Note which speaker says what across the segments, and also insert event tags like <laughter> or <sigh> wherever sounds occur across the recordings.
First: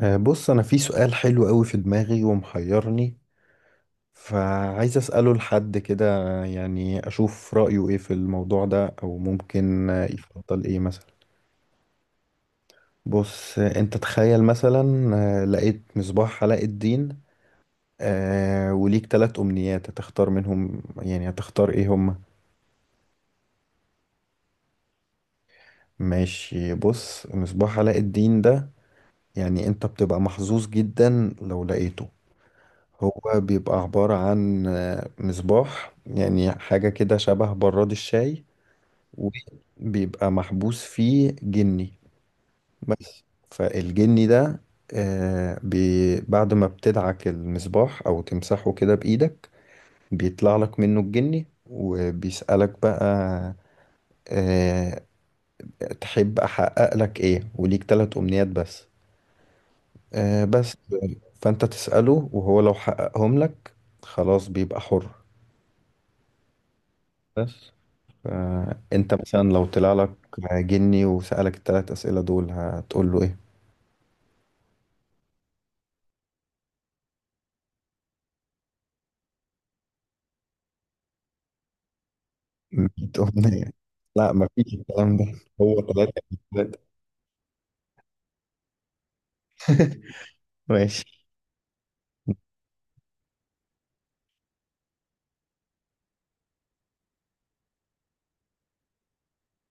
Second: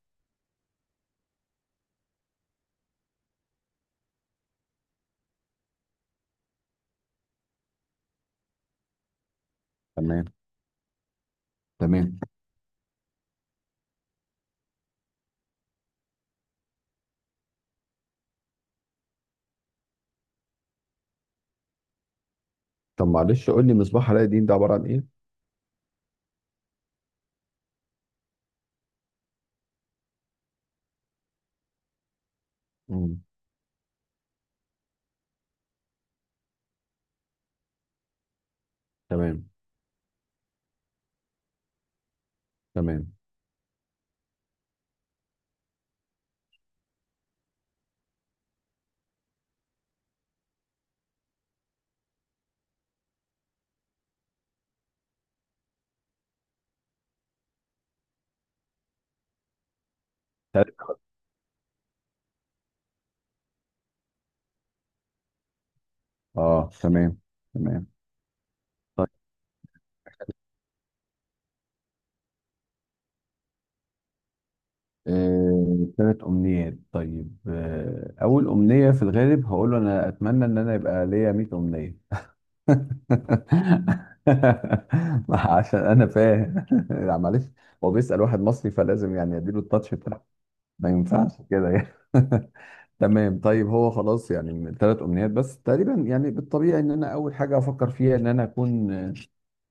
Speaker 1: بص انا في سؤال حلو قوي في دماغي ومحيرني، فعايز اساله لحد كده. يعني اشوف رايه ايه في الموضوع ده او ممكن
Speaker 2: تمام.
Speaker 1: يفضل ايه مثلا.
Speaker 2: تمام.
Speaker 1: بص، انت تخيل مثلا لقيت مصباح علاء الدين، وليك ثلاث امنيات، هتختار منهم يعني هتختار ايه هما؟
Speaker 2: طب معلش قول لي مصباح علاء الدين ده عباره عن ايه؟
Speaker 1: ماشي. بص، مصباح علاء الدين ده يعني انت بتبقى محظوظ جدا لو لقيته.
Speaker 2: مم.
Speaker 1: هو بيبقى عبارة عن مصباح، يعني حاجة كده شبه براد الشاي،
Speaker 2: تمام.
Speaker 1: وبيبقى محبوس فيه جني.
Speaker 2: تمام.
Speaker 1: بس. فالجني ده، آه، بي بعد ما بتدعك المصباح أو تمسحه كده بإيدك بيطلع لك منه الجني وبيسألك بقى آه، تحب أحقق لك إيه، وليك تلات أمنيات بس. بس
Speaker 2: تلات.
Speaker 1: فأنت تسأله وهو لو حققهم لك خلاص بيبقى حر.
Speaker 2: اه تمام.
Speaker 1: بس.
Speaker 2: تمام. طيب
Speaker 1: فانت مثلا لو طلع لك جني وسألك الثلاث أسئلة دول هتقول له ايه؟
Speaker 2: ثلاث أمنيات. طيب، أول أمنية في الغالب هقول له أنا أتمنى إن أنا يبقى ليا 100 أمنية.
Speaker 1: 100 أمنية؟ لا، مفيش الكلام ده.
Speaker 2: <laughs> عشان
Speaker 1: هو
Speaker 2: أنا
Speaker 1: ثلاثة.
Speaker 2: فاهم
Speaker 1: ثلاثة.
Speaker 2: <laughs> لا معلش، هو بيسأل واحد مصري فلازم يعني أديله التاتش
Speaker 1: <laughs>
Speaker 2: بتاعه، ما
Speaker 1: ماشي.
Speaker 2: ينفعش كده يعني. <laughs> تمام، طيب هو خلاص يعني من ثلاث امنيات بس تقريبا، يعني بالطبيعي ان انا اول حاجه افكر فيها ان انا اكون،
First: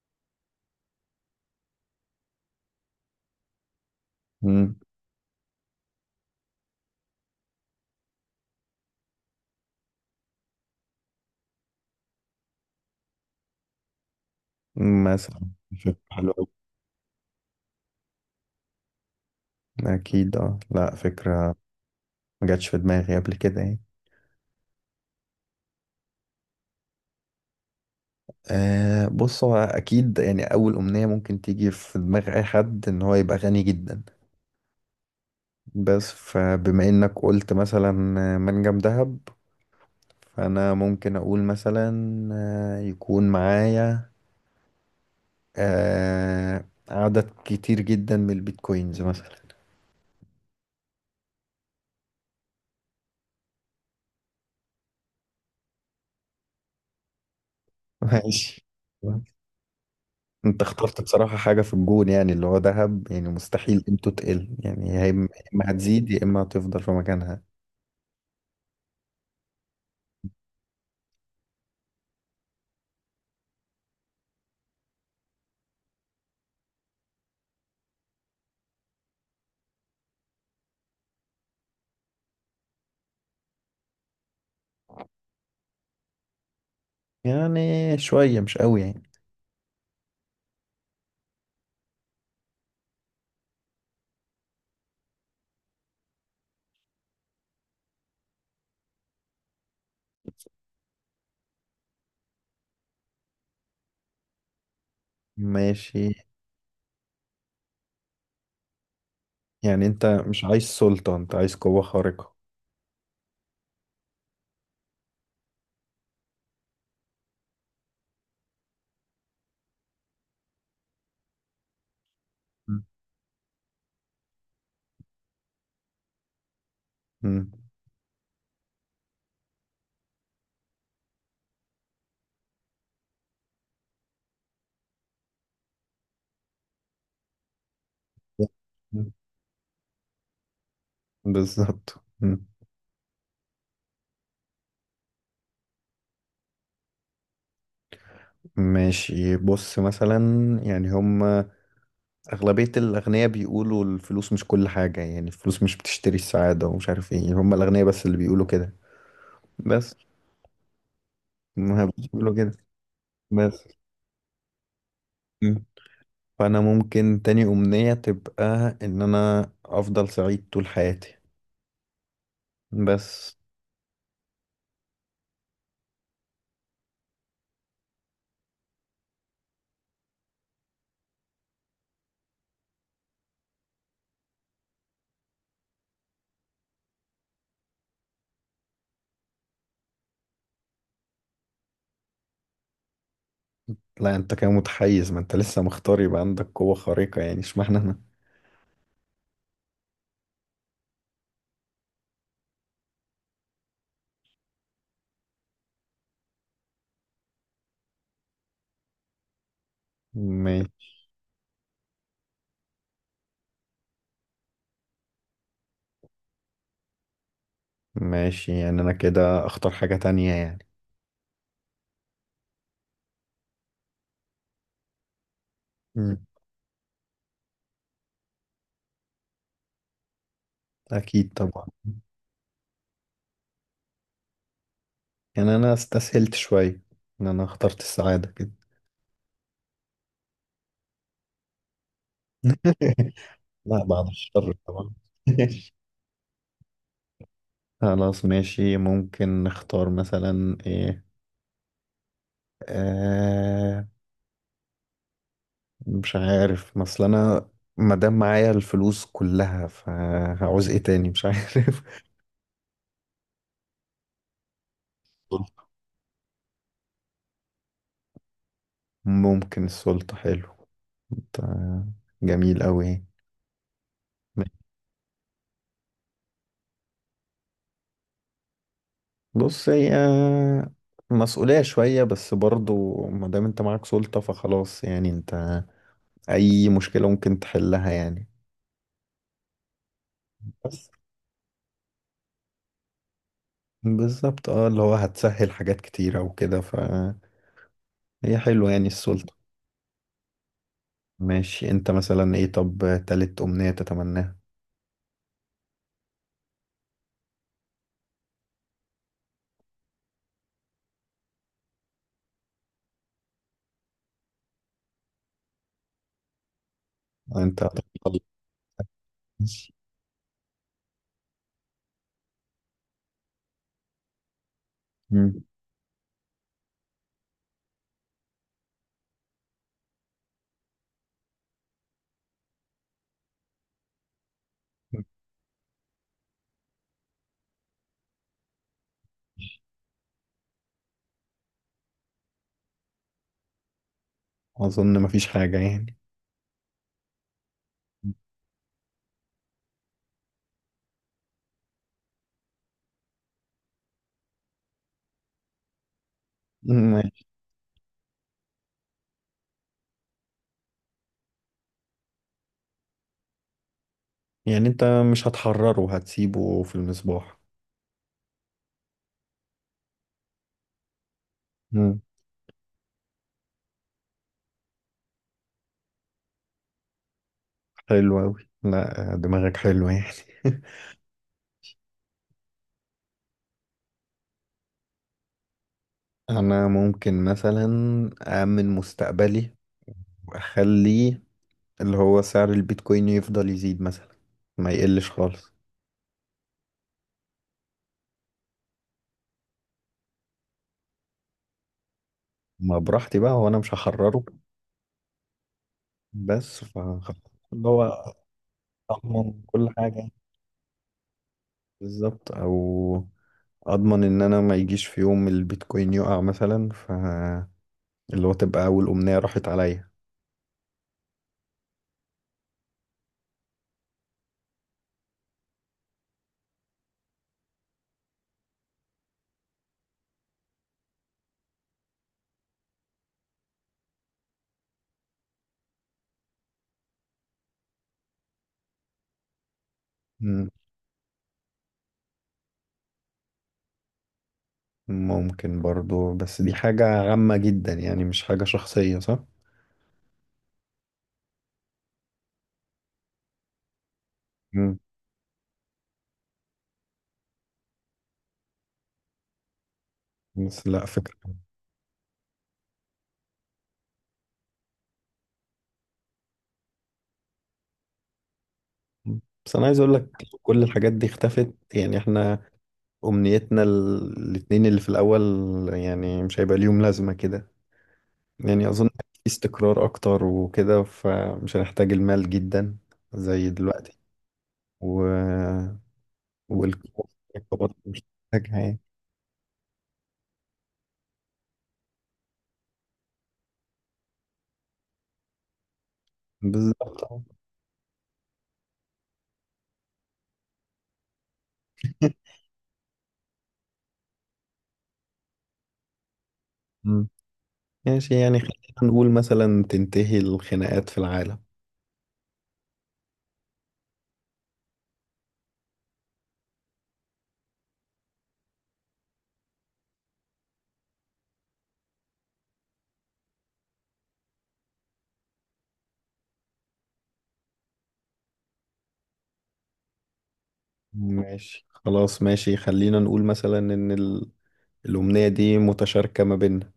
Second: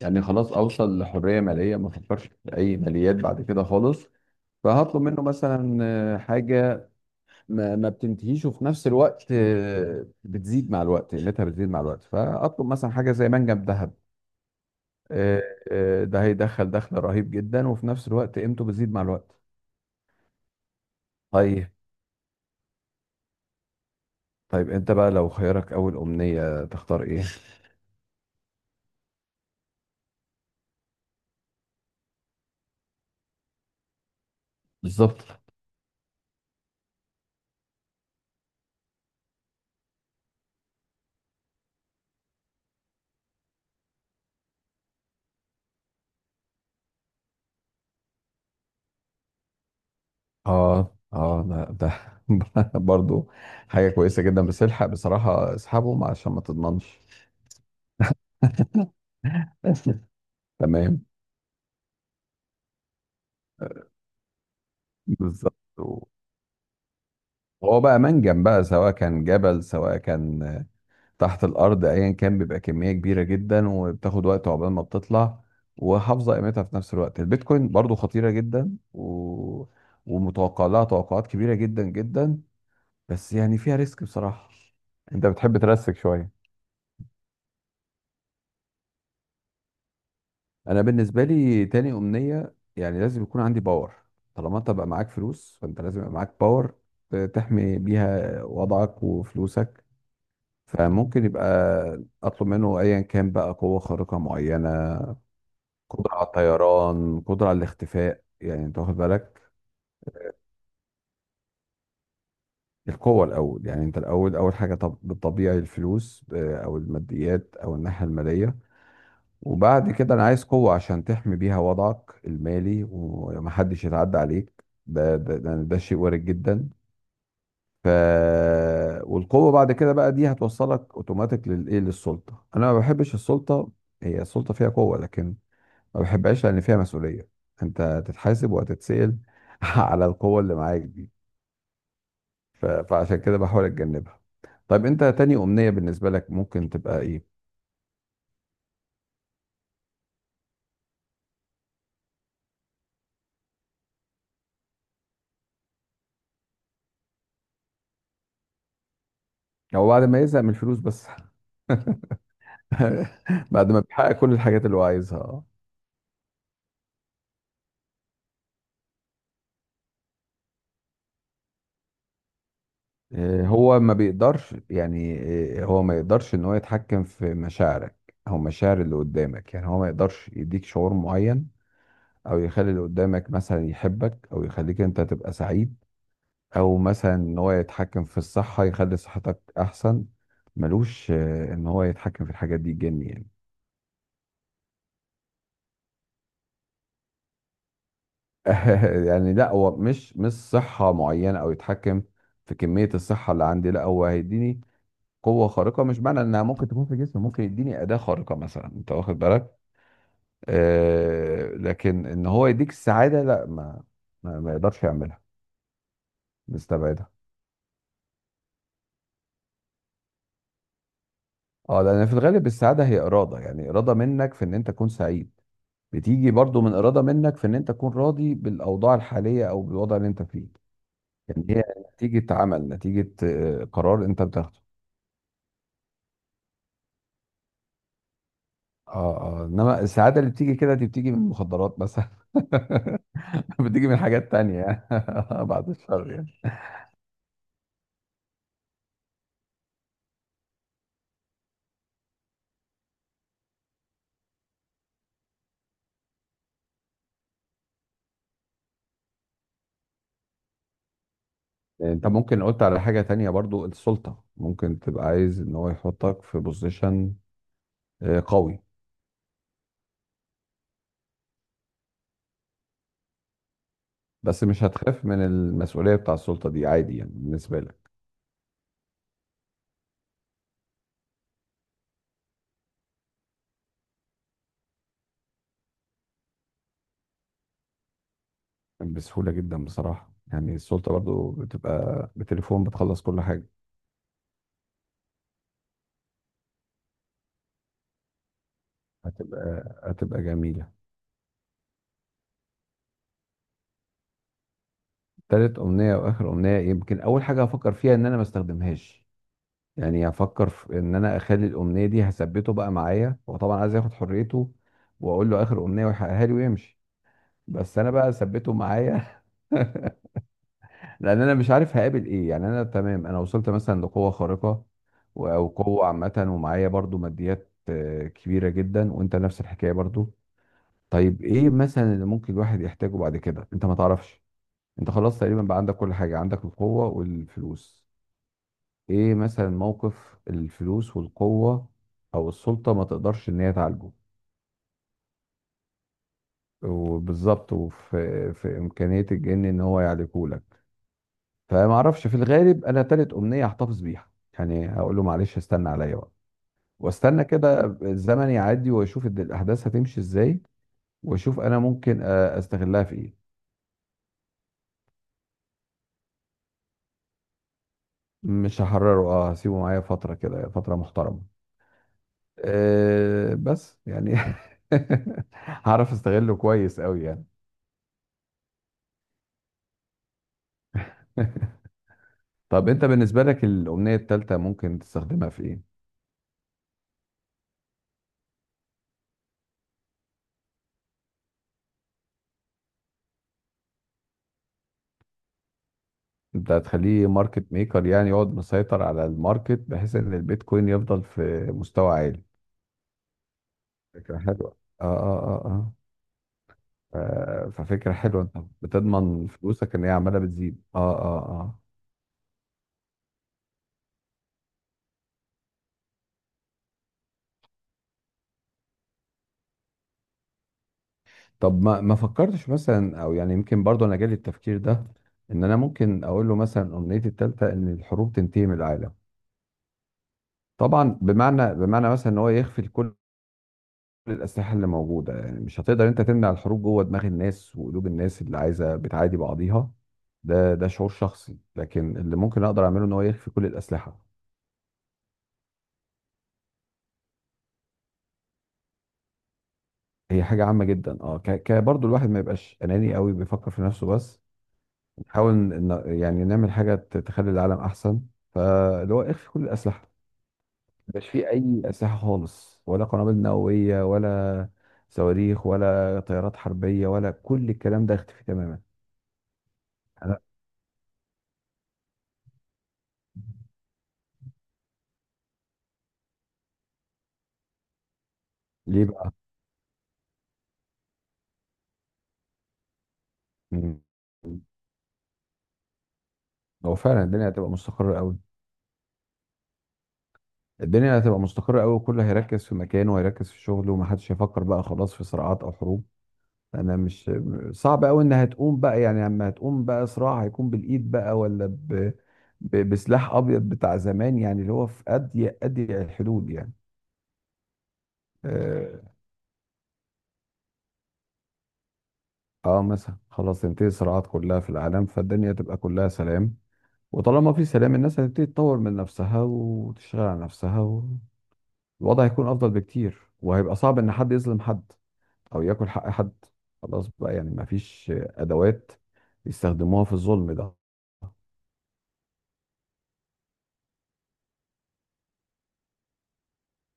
Speaker 2: يعني خلاص اوصل لحريه ماليه، ما افكرش في اي ماليات بعد كده خالص.
Speaker 1: مم.
Speaker 2: فهطلب منه مثلا، حاجه ما بتنتهيش، وفي نفس الوقت بتزيد مع الوقت، قيمتها بتزيد مع الوقت. فاطلب مثلا حاجه زي منجم ذهب.
Speaker 1: مثلا.
Speaker 2: آه،
Speaker 1: فكرة
Speaker 2: ده
Speaker 1: حلوة أوي.
Speaker 2: هيدخل دخل رهيب جدا، وفي نفس الوقت قيمته بتزيد مع الوقت.
Speaker 1: أكيد اه، لا فكرة
Speaker 2: طيب.
Speaker 1: ما جاتش في دماغي قبل كده يعني.
Speaker 2: طيب انت بقى لو خيارك اول امنيه تختار ايه؟
Speaker 1: بص، هو أكيد يعني أول أمنية ممكن تيجي في دماغ أي حد إن هو يبقى غني جدا.
Speaker 2: بالظبط.
Speaker 1: بس فبما إنك قلت مثلا منجم ذهب، فانا ممكن اقول مثلا يكون معايا عدد كتير جدا من البيتكوينز مثلا.
Speaker 2: اه اه ده. <laughs> برضو حاجة كويسة جدا، بس الحق بصراحة اسحبهم عشان ما تضمنش.
Speaker 1: <laughs> ماشي.
Speaker 2: <laughs>
Speaker 1: انت اخترت
Speaker 2: تمام.
Speaker 1: بصراحة حاجة في الجون، يعني اللي هو ذهب يعني مستحيل قيمته تقل، يعني يا اما، يا
Speaker 2: بالظبط.
Speaker 1: إما هتزيد يا اما هتفضل في مكانها.
Speaker 2: هو بقى منجم بقى، سواء كان جبل سواء كان تحت الأرض أيا كان، بيبقى كمية كبيرة جدا، وبتاخد وقت عقبال ما بتطلع، وحافظة قيمتها في نفس الوقت. البيتكوين برضو خطيرة جدا و... ومتوقع لها توقعات كبيرة جدا جدا، بس يعني فيها ريسك بصراحة. أنت بتحب ترسك شوية.
Speaker 1: يعني شوية مش قوي يعني.
Speaker 2: انا بالنسبه لي تاني امنيه يعني لازم يكون عندي باور. طالما انت بقى معاك فلوس فانت لازم يبقى معاك باور، تحمي بيها وضعك وفلوسك. فممكن يبقى اطلب منه ايا كان بقى قوه خارقه معينه،
Speaker 1: ماشي.
Speaker 2: قدره على الطيران، قدره على الاختفاء، يعني انت واخد بالك.
Speaker 1: يعني انت مش عايز سلطة، انت عايز قوة خارقة.
Speaker 2: القوه الاول، يعني انت الاول اول حاجه طب بالطبيعي الفلوس، او الماديات او الناحيه الماليه، وبعد كده انا عايز قوة عشان تحمي بيها وضعك
Speaker 1: مم.
Speaker 2: المالي ومحدش يتعدى عليك، ده شيء وارد جدا.
Speaker 1: مم.
Speaker 2: ف، والقوة بعد كده بقى دي هتوصلك اوتوماتيك للايه، للسلطة. انا ما بحبش السلطة، هي السلطة فيها قوة لكن ما بحبهاش لان فيها مسؤولية، انت تتحاسب وهتتسأل <laughs> على القوة اللي معاك دي.
Speaker 1: بالظبط. مم.
Speaker 2: فعشان كده بحاول اتجنبها. طيب انت تاني امنية بالنسبة لك ممكن تبقى ايه؟
Speaker 1: ماشي بص مثلا، يعني هما أغلبية الأغنياء بيقولوا الفلوس مش كل حاجة، يعني الفلوس مش بتشتري السعادة ومش عارف ايه، هم الأغنياء بس اللي بيقولوا كده.
Speaker 2: او
Speaker 1: بس
Speaker 2: بعد ما يزهق من الفلوس بس.
Speaker 1: ما بيقولوا كده.
Speaker 2: <laughs> <laughs>
Speaker 1: بس.
Speaker 2: بعد ما بيحقق كل الحاجات اللي هو عايزها،
Speaker 1: مم. فأنا ممكن تاني أمنية تبقى إن أنا أفضل سعيد طول حياتي. بس
Speaker 2: هو ما بيقدرش يعني، هو ما يقدرش ان هو يتحكم في مشاعرك او مشاعر اللي قدامك، يعني هو ما يقدرش يديك شعور معين او يخلي اللي قدامك مثلا يحبك، او يخليك انت تبقى سعيد، او مثلا ان هو يتحكم في الصحة يخلي صحتك احسن. ملوش ان هو يتحكم في الحاجات دي جني يعني.
Speaker 1: لا، أنت كده متحيز، ما أنت لسه مختار يبقى عندك قوة خارقة، يعني اشمعنى أنا؟
Speaker 2: <laughs> يعني لا، هو مش مش صحة معينة او يتحكم في كمية الصحة اللي عندي، لا هو هيديني قوة خارقة، مش معنى انها ممكن تكون في جسم، ممكن يديني أداة خارقة مثلا، انت واخد بالك.
Speaker 1: ماشي.
Speaker 2: آه، لكن ان هو يديك السعادة لا، ما يقدرش يعملها. نستبعدها.
Speaker 1: ماشي. يعني أنا كده أختار حاجة تانية يعني.
Speaker 2: اه، لان في الغالب السعادة هي إرادة، يعني إرادة منك في ان انت تكون سعيد.
Speaker 1: مم.
Speaker 2: بتيجي برضو من إرادة منك في ان انت تكون راضي بالأوضاع الحالية او بالوضع اللي انت فيه.
Speaker 1: أكيد
Speaker 2: يعني هي
Speaker 1: طبعا.
Speaker 2: نتيجة عمل، نتيجة قرار انت بتاخده.
Speaker 1: يعني أنا استسهلت شوية إن أنا اخترت السعادة كده.
Speaker 2: اه اه، انما السعادة اللي بتيجي كده دي بتيجي من المخدرات مثلا. <laughs>
Speaker 1: <laughs> لا،
Speaker 2: بتيجي من
Speaker 1: بعد
Speaker 2: حاجات
Speaker 1: الشر
Speaker 2: تانية.
Speaker 1: طبعا.
Speaker 2: <laughs> بعد
Speaker 1: <laughs>
Speaker 2: الشر يعني.
Speaker 1: خلاص ماشي، ممكن نختار مثلا ايه. آه مش عارف مثلا انا، مادام معايا الفلوس كلها فهعوز ايه تاني، مش عارف.
Speaker 2: انت ممكن قلت على حاجة تانية برضو، السلطة، ممكن تبقى عايز ان هو
Speaker 1: <laughs>
Speaker 2: يحطك في بوزيشن قوي.
Speaker 1: ممكن السلطة، حلو. آه، جميل قوي.
Speaker 2: بس مش هتخاف من المسؤولية بتاع السلطة دي؟ عادي يعني بالنسبة لك؟
Speaker 1: بص هي مسؤولية شوية، بس برضو مادام انت معاك سلطة فخلاص، يعني انت اي مشكلة ممكن تحلها يعني.
Speaker 2: بسهولة جدا بصراحة، يعني
Speaker 1: بس
Speaker 2: السلطة برضو بتبقى بتليفون بتخلص كل حاجة.
Speaker 1: بالظبط، اه، اللي هو هتسهل حاجات كتيرة وكده، فهي حلوة يعني السلطة.
Speaker 2: هتبقى هتبقى جميلة.
Speaker 1: ماشي. انت مثلا ايه طب تالت أمنية تتمناها؟
Speaker 2: تالت أمنية وآخر أمنية، يمكن أول حاجة هفكر فيها إن أنا ما استخدمهاش. يعني هفكر في إن أنا أخلي الأمنية دي هثبته بقى معايا. هو طبعا عايز ياخد حريته وأقول له آخر أمنية ويحققها لي ويمشي،
Speaker 1: انت
Speaker 2: بس أنا
Speaker 1: هتختار.
Speaker 2: بقى ثبته معايا. <laughs> <laughs> لان انا مش عارف هقابل ايه. يعني انا تمام، انا وصلت مثلا لقوه خارقه
Speaker 1: مم.
Speaker 2: او قوه عامه، ومعايا برضو ماديات كبيره جدا، وانت نفس الحكايه برضو. طيب ايه مثلا اللي ممكن الواحد يحتاجه بعد كده، انت ما تعرفش. انت خلاص تقريبا بقى عندك كل حاجه، عندك القوه والفلوس. ايه مثلا موقف الفلوس والقوه او السلطه ما تقدرش ان هي تعالجه؟
Speaker 1: أظن مفيش حاجة يعني.
Speaker 2: وبالظبط، وفي في امكانيه الجن ان هو يعالجه. فما اعرفش، في الغالب انا تالت امنيه هحتفظ بيها. يعني هقول له معلش استنى عليا بقى،
Speaker 1: مم.
Speaker 2: واستنى كده الزمن يعدي، واشوف الاحداث هتمشي ازاي، واشوف انا ممكن استغلها في ايه.
Speaker 1: يعني انت مش هتحرره، هتسيبه في المصباح.
Speaker 2: مش هحرره، اه هسيبه معايا فتره كده، فتره محترمه.
Speaker 1: مم.
Speaker 2: أه بس يعني <laughs> هعرف استغله كويس قوي يعني.
Speaker 1: حلو أوي، لا دماغك حلوة يعني. <laughs>
Speaker 2: <laughs> طب انت بالنسبه لك الامنيه الثالثه ممكن تستخدمها في ايه؟
Speaker 1: أنا ممكن مثلا أأمن مستقبلي وأخلي اللي هو سعر البيتكوين يفضل يزيد مثلا، ما يقلش خالص.
Speaker 2: انت هتخليه ماركت ميكر، يعني يقعد مسيطر على الماركت بحيث ان البيتكوين يفضل في مستوى عالي.
Speaker 1: ما براحتي بقى، هو انا مش
Speaker 2: فكرة
Speaker 1: هحرره.
Speaker 2: حلوة، اه اه اه اه.
Speaker 1: بس فخلاص، اللي
Speaker 2: ففكرة
Speaker 1: هو
Speaker 2: حلوة، انت بتضمن
Speaker 1: اضمن كل
Speaker 2: فلوسك ان هي
Speaker 1: حاجة.
Speaker 2: عمالة بتزيد، اه اه اه.
Speaker 1: بالظبط. او اضمن ان انا ما يجيش في يوم البيتكوين يقع مثلا، اللي هو تبقى اول امنية راحت عليا.
Speaker 2: طب ما فكرتش مثلا، او يعني يمكن برضه انا جالي التفكير ده، ان انا ممكن اقول له مثلا امنيتي التالتة ان الحروب تنتهي من العالم. طبعا بمعنى، بمعنى مثلا ان هو يخفي كل الاسلحة اللي موجودة، يعني مش هتقدر انت تمنع الحروب جوه دماغ الناس وقلوب الناس اللي عايزة بتعادي بعضيها.
Speaker 1: مم.
Speaker 2: ده شعور شخصي، لكن اللي ممكن اقدر اعمله ان هو يخفي كل الاسلحة.
Speaker 1: ممكن برضو، بس دي حاجة عامة جدا يعني، مش حاجة شخصية، صح؟
Speaker 2: هي حاجة عامة جدا اه، ك... ك برضه الواحد ما يبقاش أناني قوي بيفكر في نفسه بس.
Speaker 1: مم.
Speaker 2: نحاول يعني نعمل حاجة تخلي العالم أحسن. فاللي هو اخفي كل الأسلحة،
Speaker 1: بس لا
Speaker 2: مش في
Speaker 1: فكرة.
Speaker 2: أي أسلحة خالص، ولا قنابل نووية، ولا صواريخ، ولا طيارات حربية، ولا كل الكلام ده، اختفي تماما.
Speaker 1: مم. بس انا عايز اقول لك
Speaker 2: أنا...
Speaker 1: كل الحاجات دي اختفت يعني، احنا امنيتنا الاتنين اللي في الاول يعني مش هيبقى ليهم لازمة كده، يعني
Speaker 2: ليه
Speaker 1: أظن
Speaker 2: بقى؟
Speaker 1: في استقرار أكتر وكده فمش هنحتاج المال جدا زي
Speaker 2: مم.
Speaker 1: دلوقتي، و...
Speaker 2: هو فعلا الدنيا هتبقى
Speaker 1: والكبار
Speaker 2: مستقرة
Speaker 1: مش
Speaker 2: قوي.
Speaker 1: هنحتاجها يعني.
Speaker 2: الدنيا هتبقى مستقرة قوي، وكله هيركز في مكانه، وهيركز في شغله، ومحدش هيفكر بقى خلاص في صراعات أو حروب. انا
Speaker 1: بالظبط
Speaker 2: مش،
Speaker 1: أه.
Speaker 2: صعب قوي انها تقوم بقى، يعني لما هتقوم بقى صراع هيكون بالايد بقى، ولا بسلاح ابيض بتاع زمان، يعني اللي هو في اضيق اضيق الحدود يعني.
Speaker 1: مم. ماشي، يعني خلينا
Speaker 2: اه.
Speaker 1: نقول مثلا تنتهي الخناقات في العالم.
Speaker 2: آه مثلا خلاص تنتهي الصراعات كلها في العالم، فالدنيا تبقى كلها سلام. وطالما في سلام، الناس هتبتدي تطور من نفسها وتشتغل على نفسها، والوضع هيكون افضل بكتير، وهيبقى صعب ان حد يظلم حد او ياكل حق حد. خلاص بقى يعني مفيش ادوات يستخدموها في الظلم ده.
Speaker 1: ماشي خلاص، ماشي خلينا نقول مثلا إن الأمنية دي متشاركة ما بيننا.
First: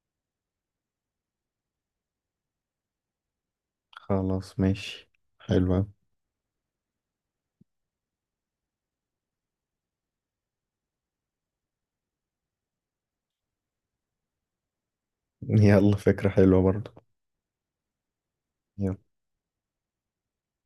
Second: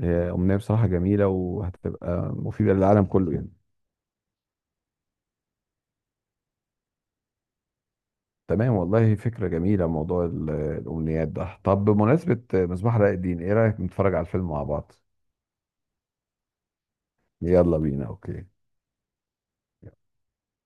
Speaker 2: هي أمنية بصراحة جميلة، وهتبقى مفيدة للعالم كله يعني.
Speaker 1: خلاص ماشي، حلوة.
Speaker 2: تمام والله، فكرة جميلة موضوع الأمنيات ده. طب بمناسبة مصباح علاء الدين، إيه رأيك نتفرج على الفيلم مع بعض؟
Speaker 1: يلا فكرة حلوة برضه.
Speaker 2: يلا بينا، أوكي.
Speaker 1: يلا.